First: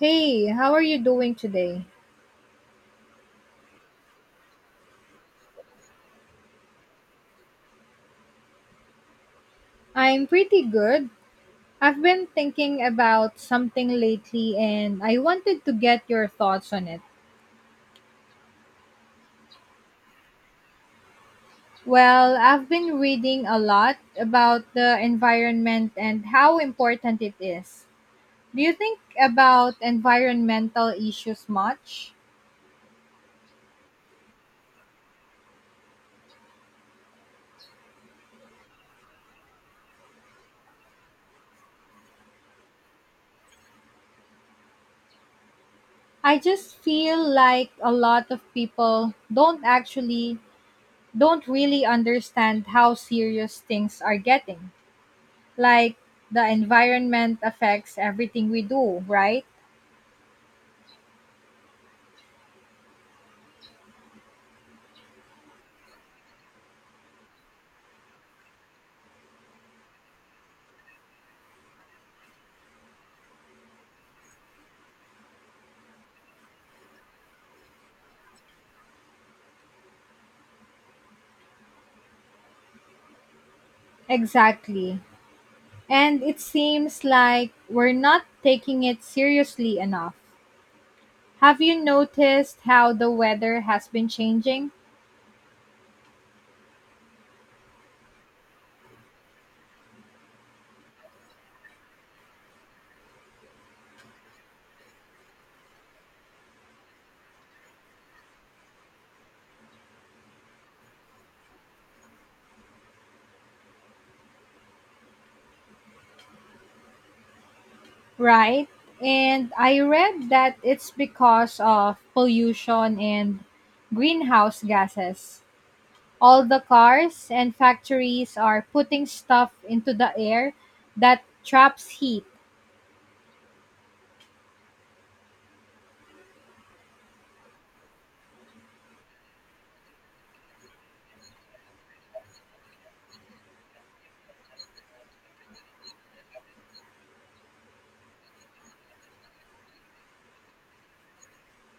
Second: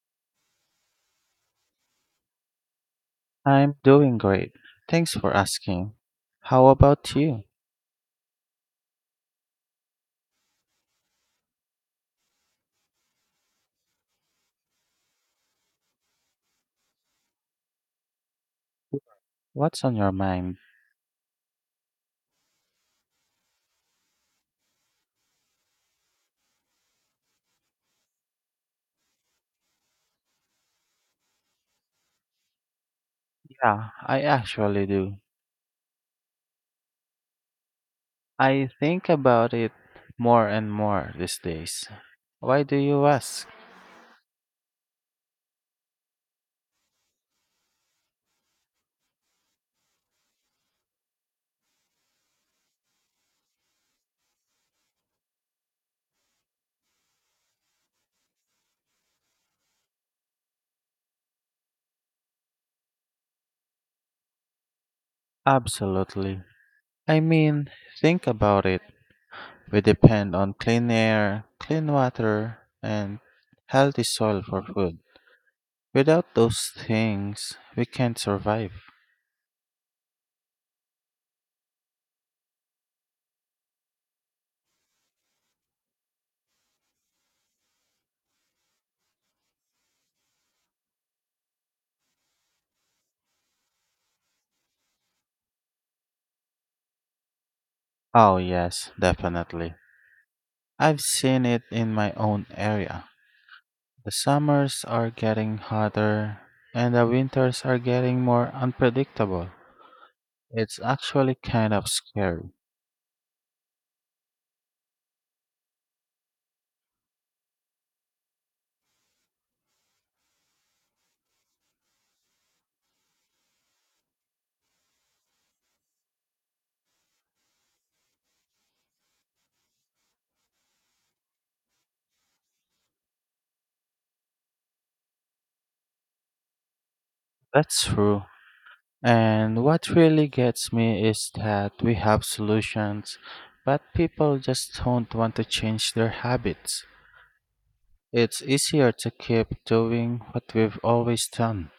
Hey, how are you doing today? I'm doing great. Thanks for asking. How about you? I'm pretty good. I've been thinking about something lately and I wanted to get your thoughts on it. What's on your mind? Well, I've been reading a lot about the environment and how important it is. Do you think about environmental issues much? Yeah, I actually do. I think about it more and more these days. Why do you ask? I just feel like a lot of people don't really understand how serious things are getting. Like, the environment affects everything we do, right? Absolutely. I mean, think about it. We depend on clean air, clean water, and healthy soil for food. Without those things, we can't survive. Exactly. And it seems like we're not taking it seriously enough. Have you noticed how the weather has been changing? Oh, yes, definitely. I've seen it in my own area. The summers are getting hotter and the winters are getting more unpredictable. It's actually kind of scary. Right? And I read that it's because of pollution and greenhouse gases. All the cars and factories are putting stuff into the air that traps heat. That's true. And what really gets me is that we have solutions, but people just don't want to change their habits. It's easier to keep doing what we've always done.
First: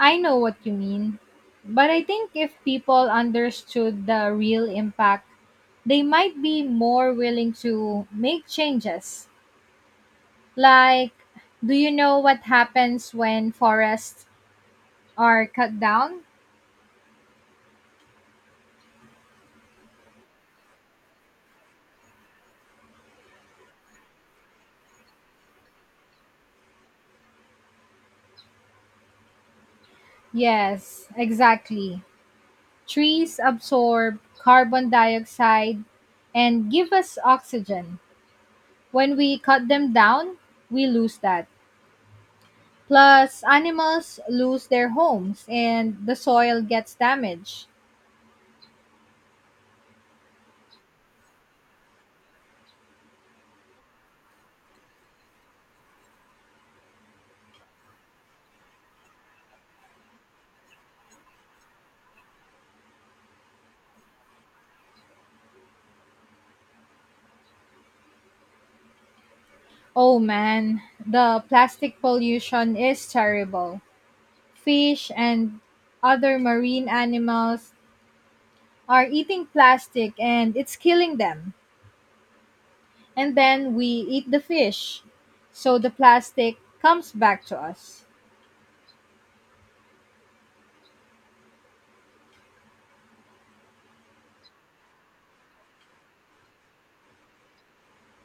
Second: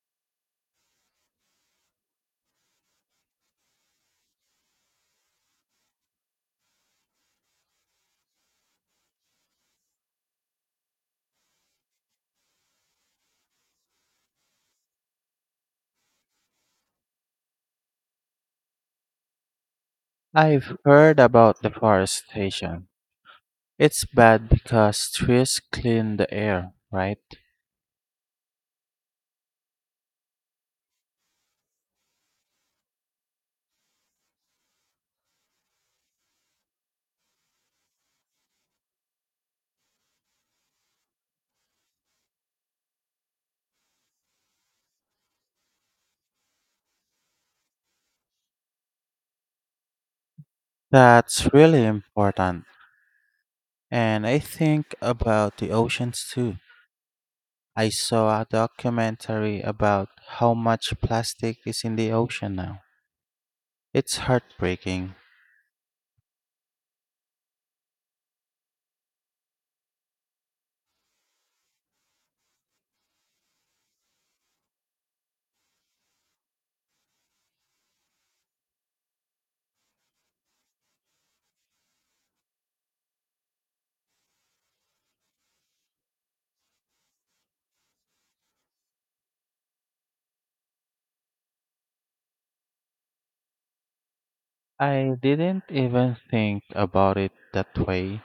I know what you mean. But I think if people understood the real impact, they might be more willing to make changes. Like, do you know what happens when forests are cut down? I've heard about deforestation. It's bad because trees clean the air, right? Yes, exactly. Trees absorb carbon dioxide and give us oxygen. When we cut them down, we lose that. Plus, animals lose their homes and the soil gets damaged. That's really important. And I think about the oceans too. I saw a documentary about how much plastic is in the ocean now. It's heartbreaking. Oh man, the plastic pollution is terrible. Fish and other marine animals are eating plastic and it's killing them. And then we eat the fish. So the plastic comes back to us. I didn't even think about it that way.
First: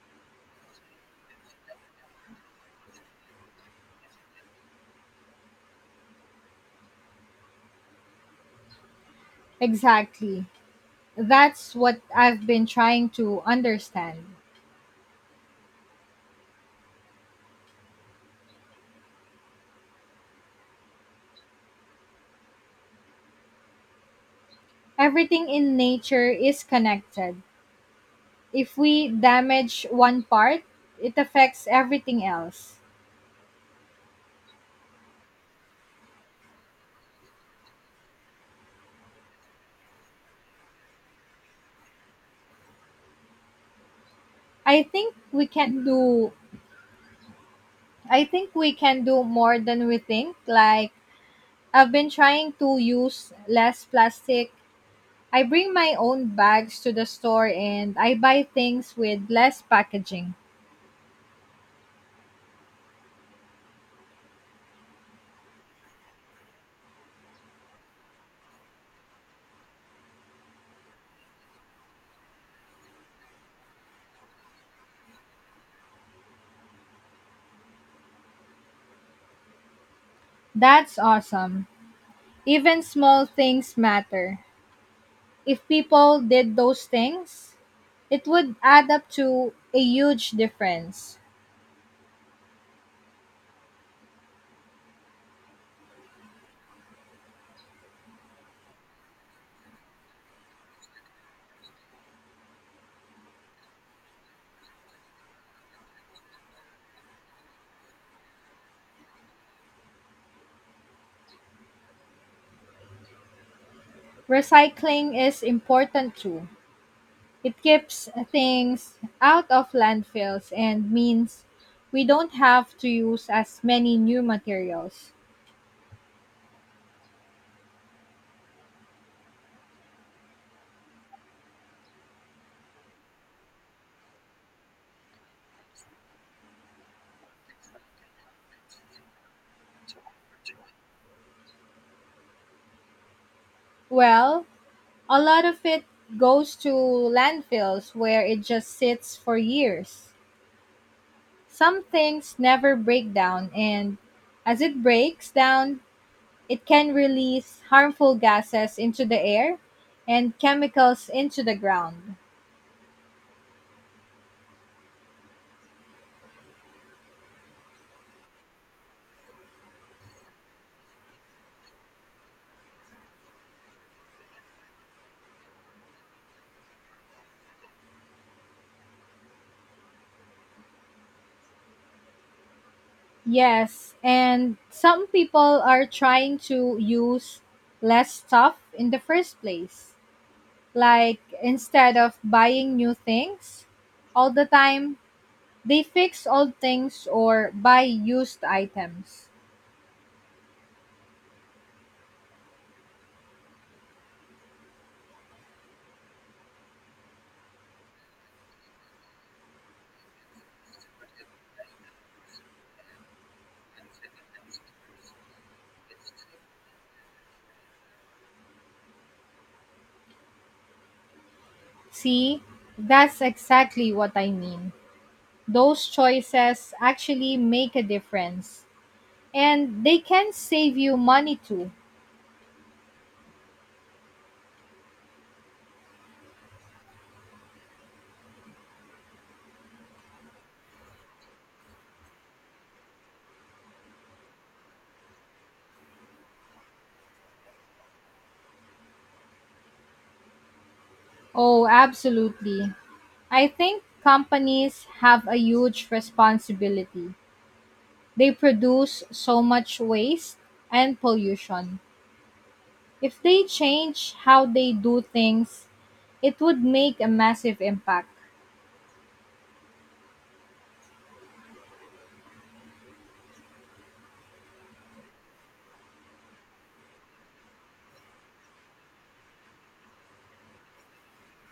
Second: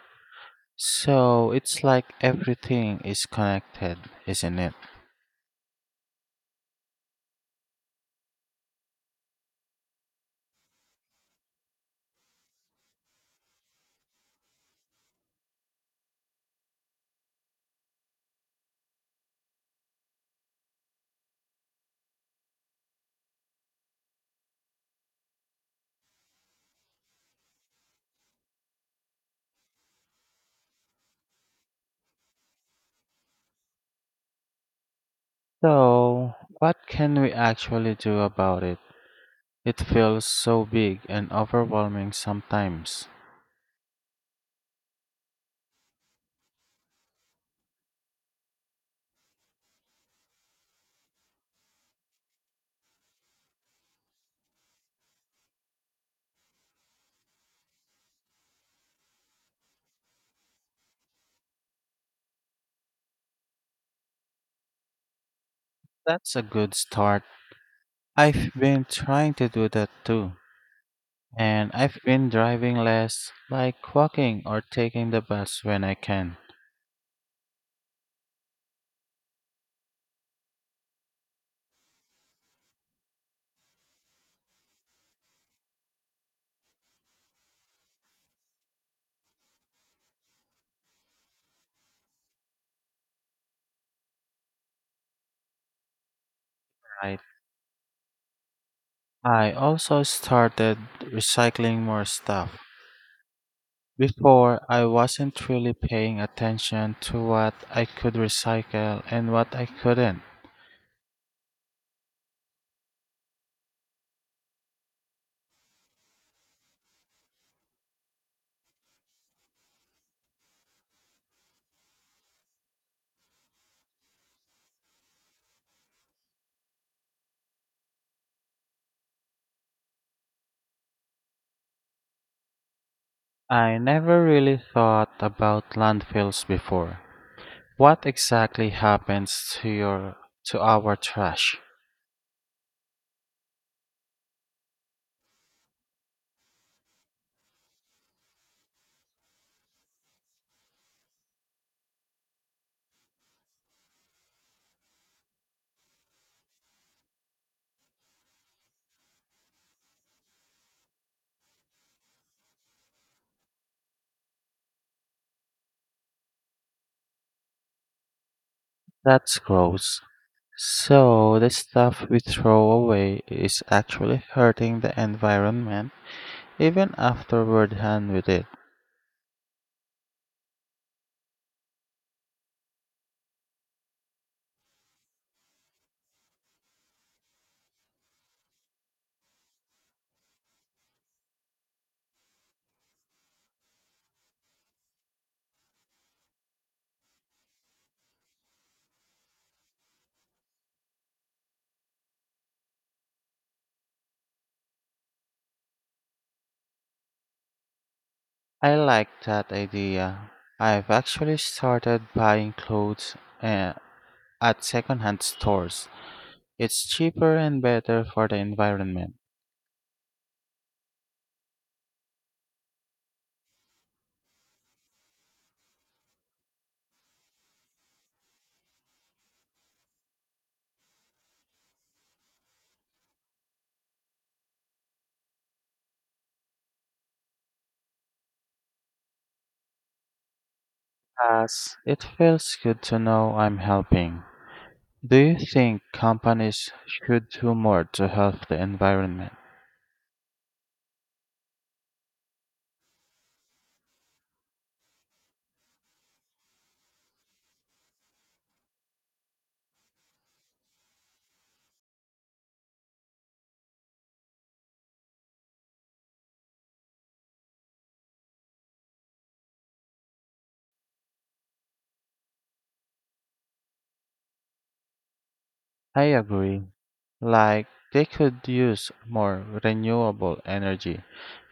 So it's like everything is connected, isn't it? Exactly. That's what I've been trying to understand. Everything in nature is connected. If we damage one part, it affects everything else. So, what can we actually do about it? It feels so big and overwhelming sometimes. I think we can do I think we can do more than we think. Like, I've been trying to use less plastic. I bring my own bags to the store and I buy things with less packaging. That's a good start. I've been trying to do that too. And I've been driving less, like walking or taking the bus when I can. That's awesome. Even small things matter. If people did those things, it would add up to a huge difference. Right. I also started recycling more stuff. Before, I wasn't really paying attention to what I could recycle and what I couldn't. Recycling is important too. It keeps things out of landfills and means we don't have to use as many new materials. I never really thought about landfills before. What exactly happens to your to our trash? Well, a lot of it goes to landfills where it just sits for years. Some things never break down, and as it breaks down, it can release harmful gases into the air and chemicals into the ground. That's gross. So the stuff we throw away is actually hurting the environment even after we're done with it. Yes, and some people are trying to use less stuff in the first place. Like, instead of buying new things all the time, they fix old things or buy used items. I like that idea. I've actually started buying clothes uh, at secondhand stores. It's cheaper and better for the environment. See, that's exactly what I mean. Those choices actually make a difference, and they can save you money too. Plus, it feels good to know I'm helping. Do you think companies should do more to help the environment? Oh, absolutely. I think companies have a huge responsibility. They produce so much waste and pollution. If they change how they do things, it would make a massive impact, I agree. Like, they could use more renewable energy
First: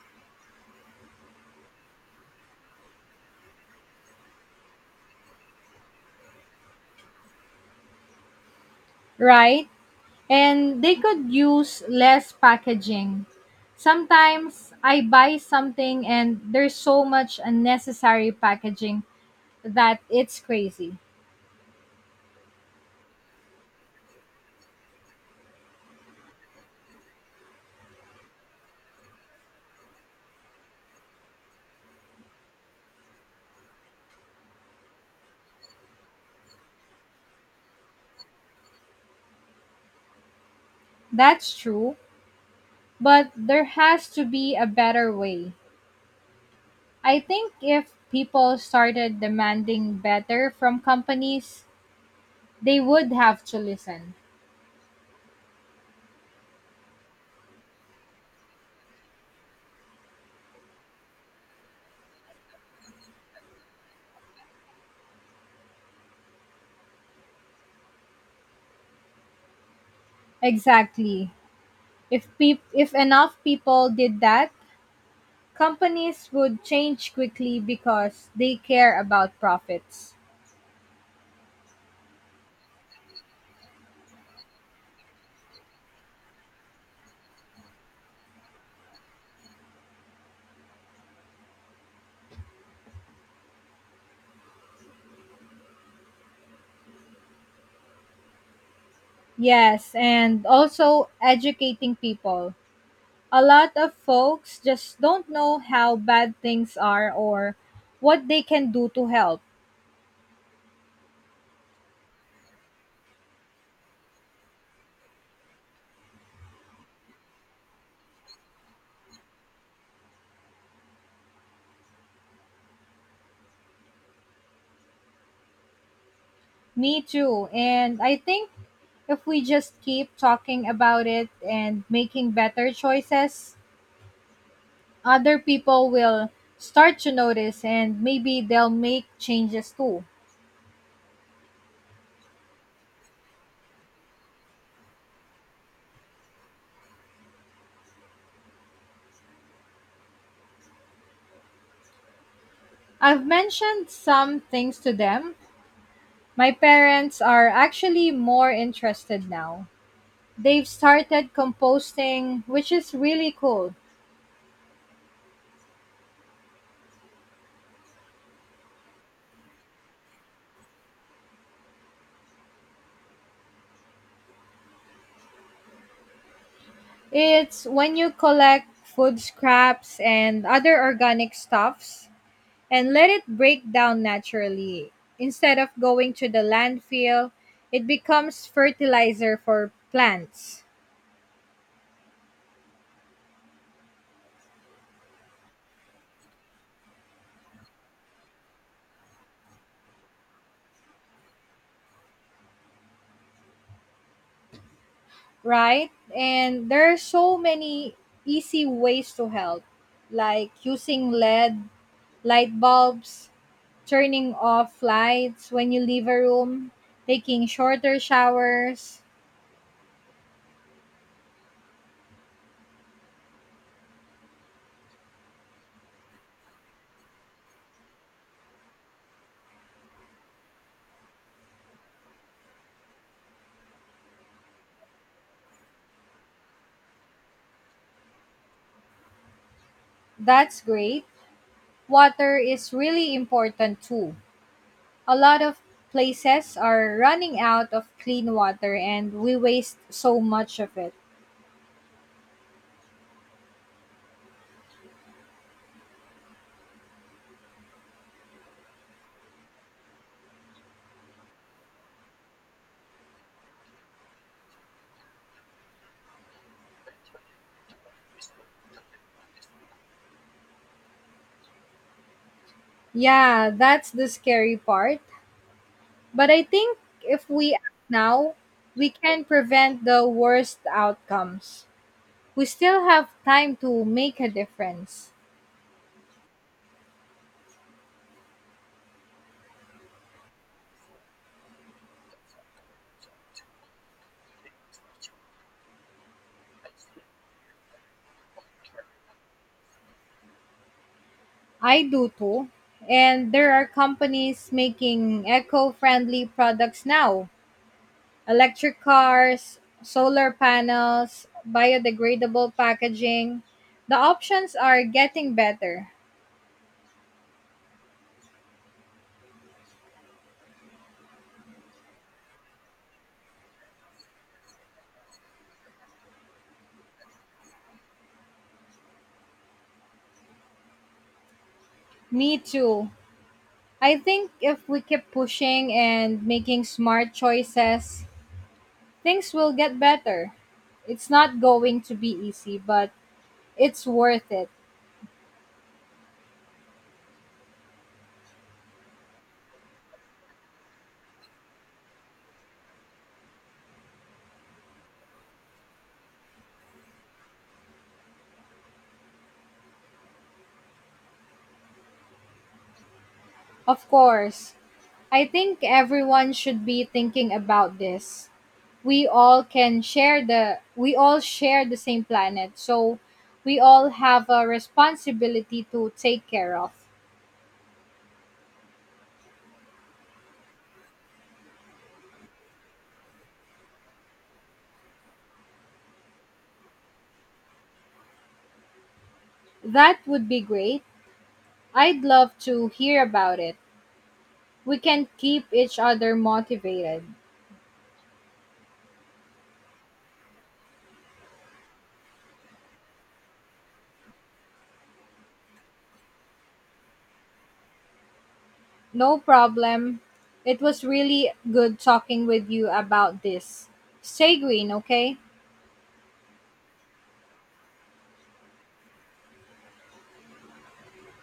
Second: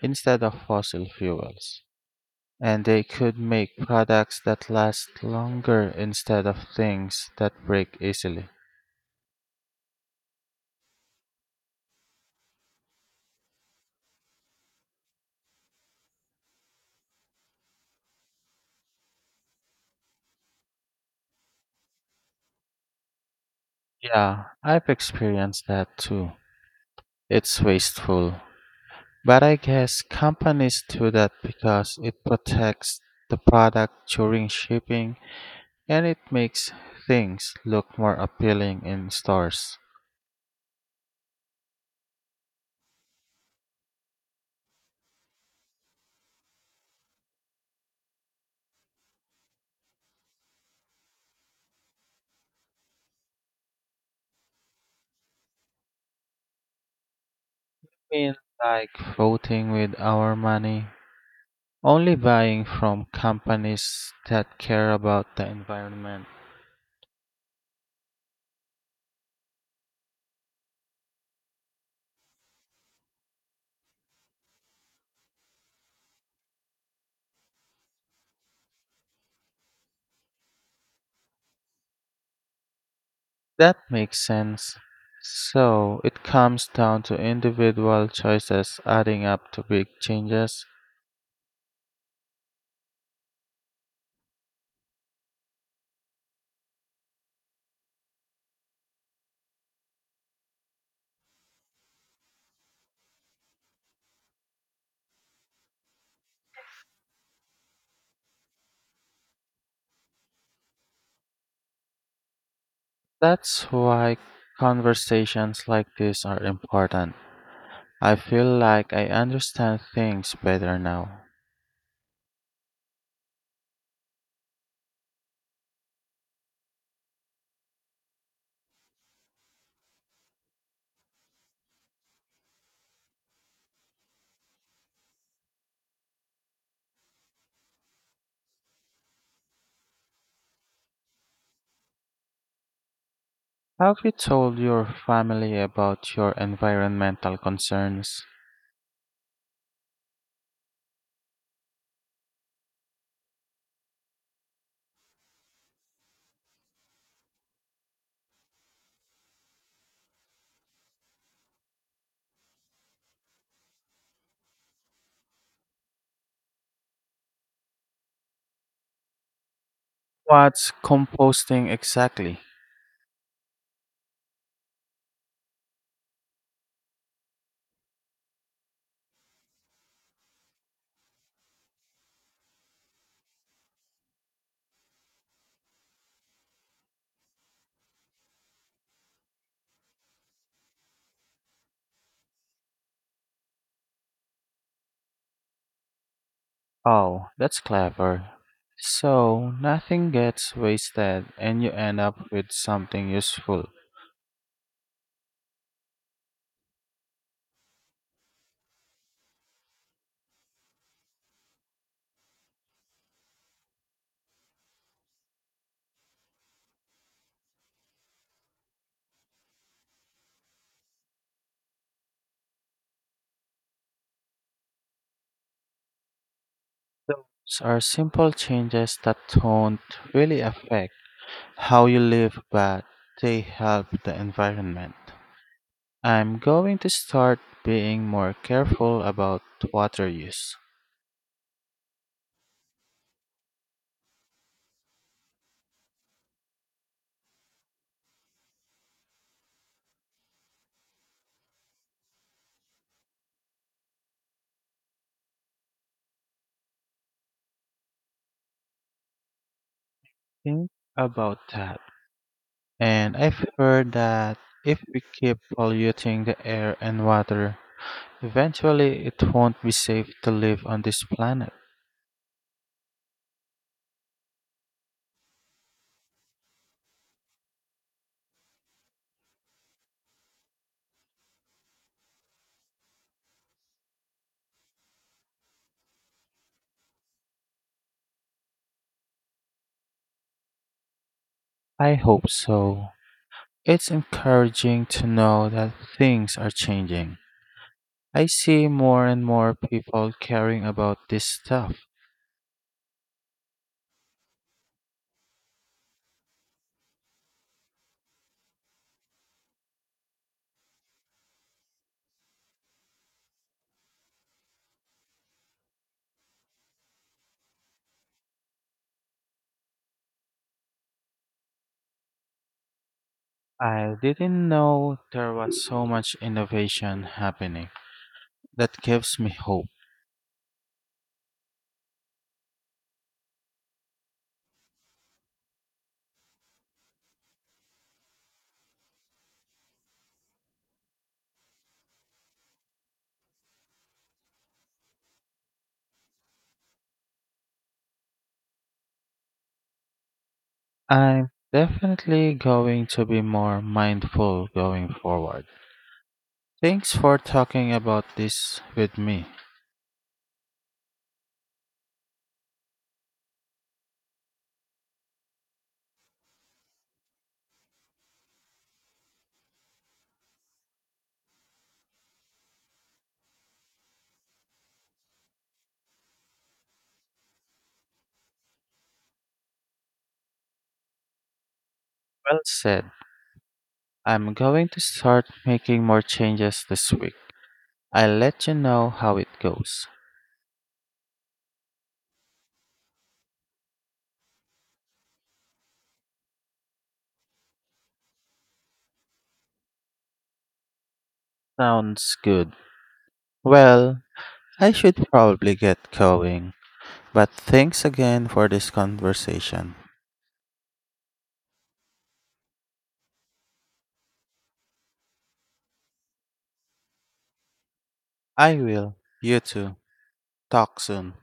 instead of fossil fuels. And they could make products that last longer instead of things that break easily. right? And they could use less packaging. Sometimes I buy something and there's so much unnecessary packaging that it's crazy. Yeah, I've experienced that too. It's wasteful. But I guess companies do that because it protects the product during shipping and it makes things look more appealing in stores. That's true, but there has to be a better way. I think if people started demanding better from companies, they would have to listen. Mean, like, voting with our money, only buying from companies that care about the environment. Exactly. If enough people did that, companies would change quickly because they care about profits. That makes sense. So it comes down to individual choices adding up to big changes. Yes, and also educating people. A lot of folks just don't know how bad things are or what they can do to help. That's why conversations like this are important. I feel like I understand things better now. Me too. And I think if we just keep talking about it and making better choices, other people will start to notice and maybe they'll make changes too. Have you told your family about your environmental concerns? I've mentioned some things to them. My parents are actually more interested now. They've started composting, which is really cool. What's composting exactly? It's when you collect food scraps and other organic stuffs and let it break down naturally. Instead of going to the landfill, it becomes fertilizer for plants, Oh, that's clever. So nothing gets wasted and you end up with something useful. right? And there are so many easy ways to help, like using LED light bulbs, turning off lights when you leave a room, taking shorter showers. Those are simple changes that don't really affect how you live, but they help the environment. I'm going to start being more careful about water use. That's great. Water is really important too. A lot of places are running out of clean water and we waste so much of it. Think about that. And I've heard that if we keep polluting the air and water, eventually, it won't be safe to live on this planet. Yeah, that's the scary part. But I think if we act now, we can prevent the worst outcomes. We still have time to make a difference. I hope so. It's encouraging to know that things are changing. I see more and more people caring about this I stuff. do too. And there are companies making eco friendly products now. Electric cars, solar panels, biodegradable packaging. The options are getting better. I didn't know there was so much innovation happening. That gives me hope. Me too. I think if we keep pushing and making smart choices, things will get better. It's not going to be easy, but it's worth it. I'm definitely going to be more mindful going forward. Thanks for talking about this with me. Of course. I think everyone should be thinking about this. We all share the same planet. So we all have a responsibility to take care of. Well said. I'm going to start making more changes this week. I'll let you know how it goes. That would be great. I'd love to hear about it. We can keep each other motivated. Sounds good. Well, I should probably get going. But thanks again for this No conversation. problem. It was really good talking with you about this. Stay green, okay? I will. You too. Talk soon.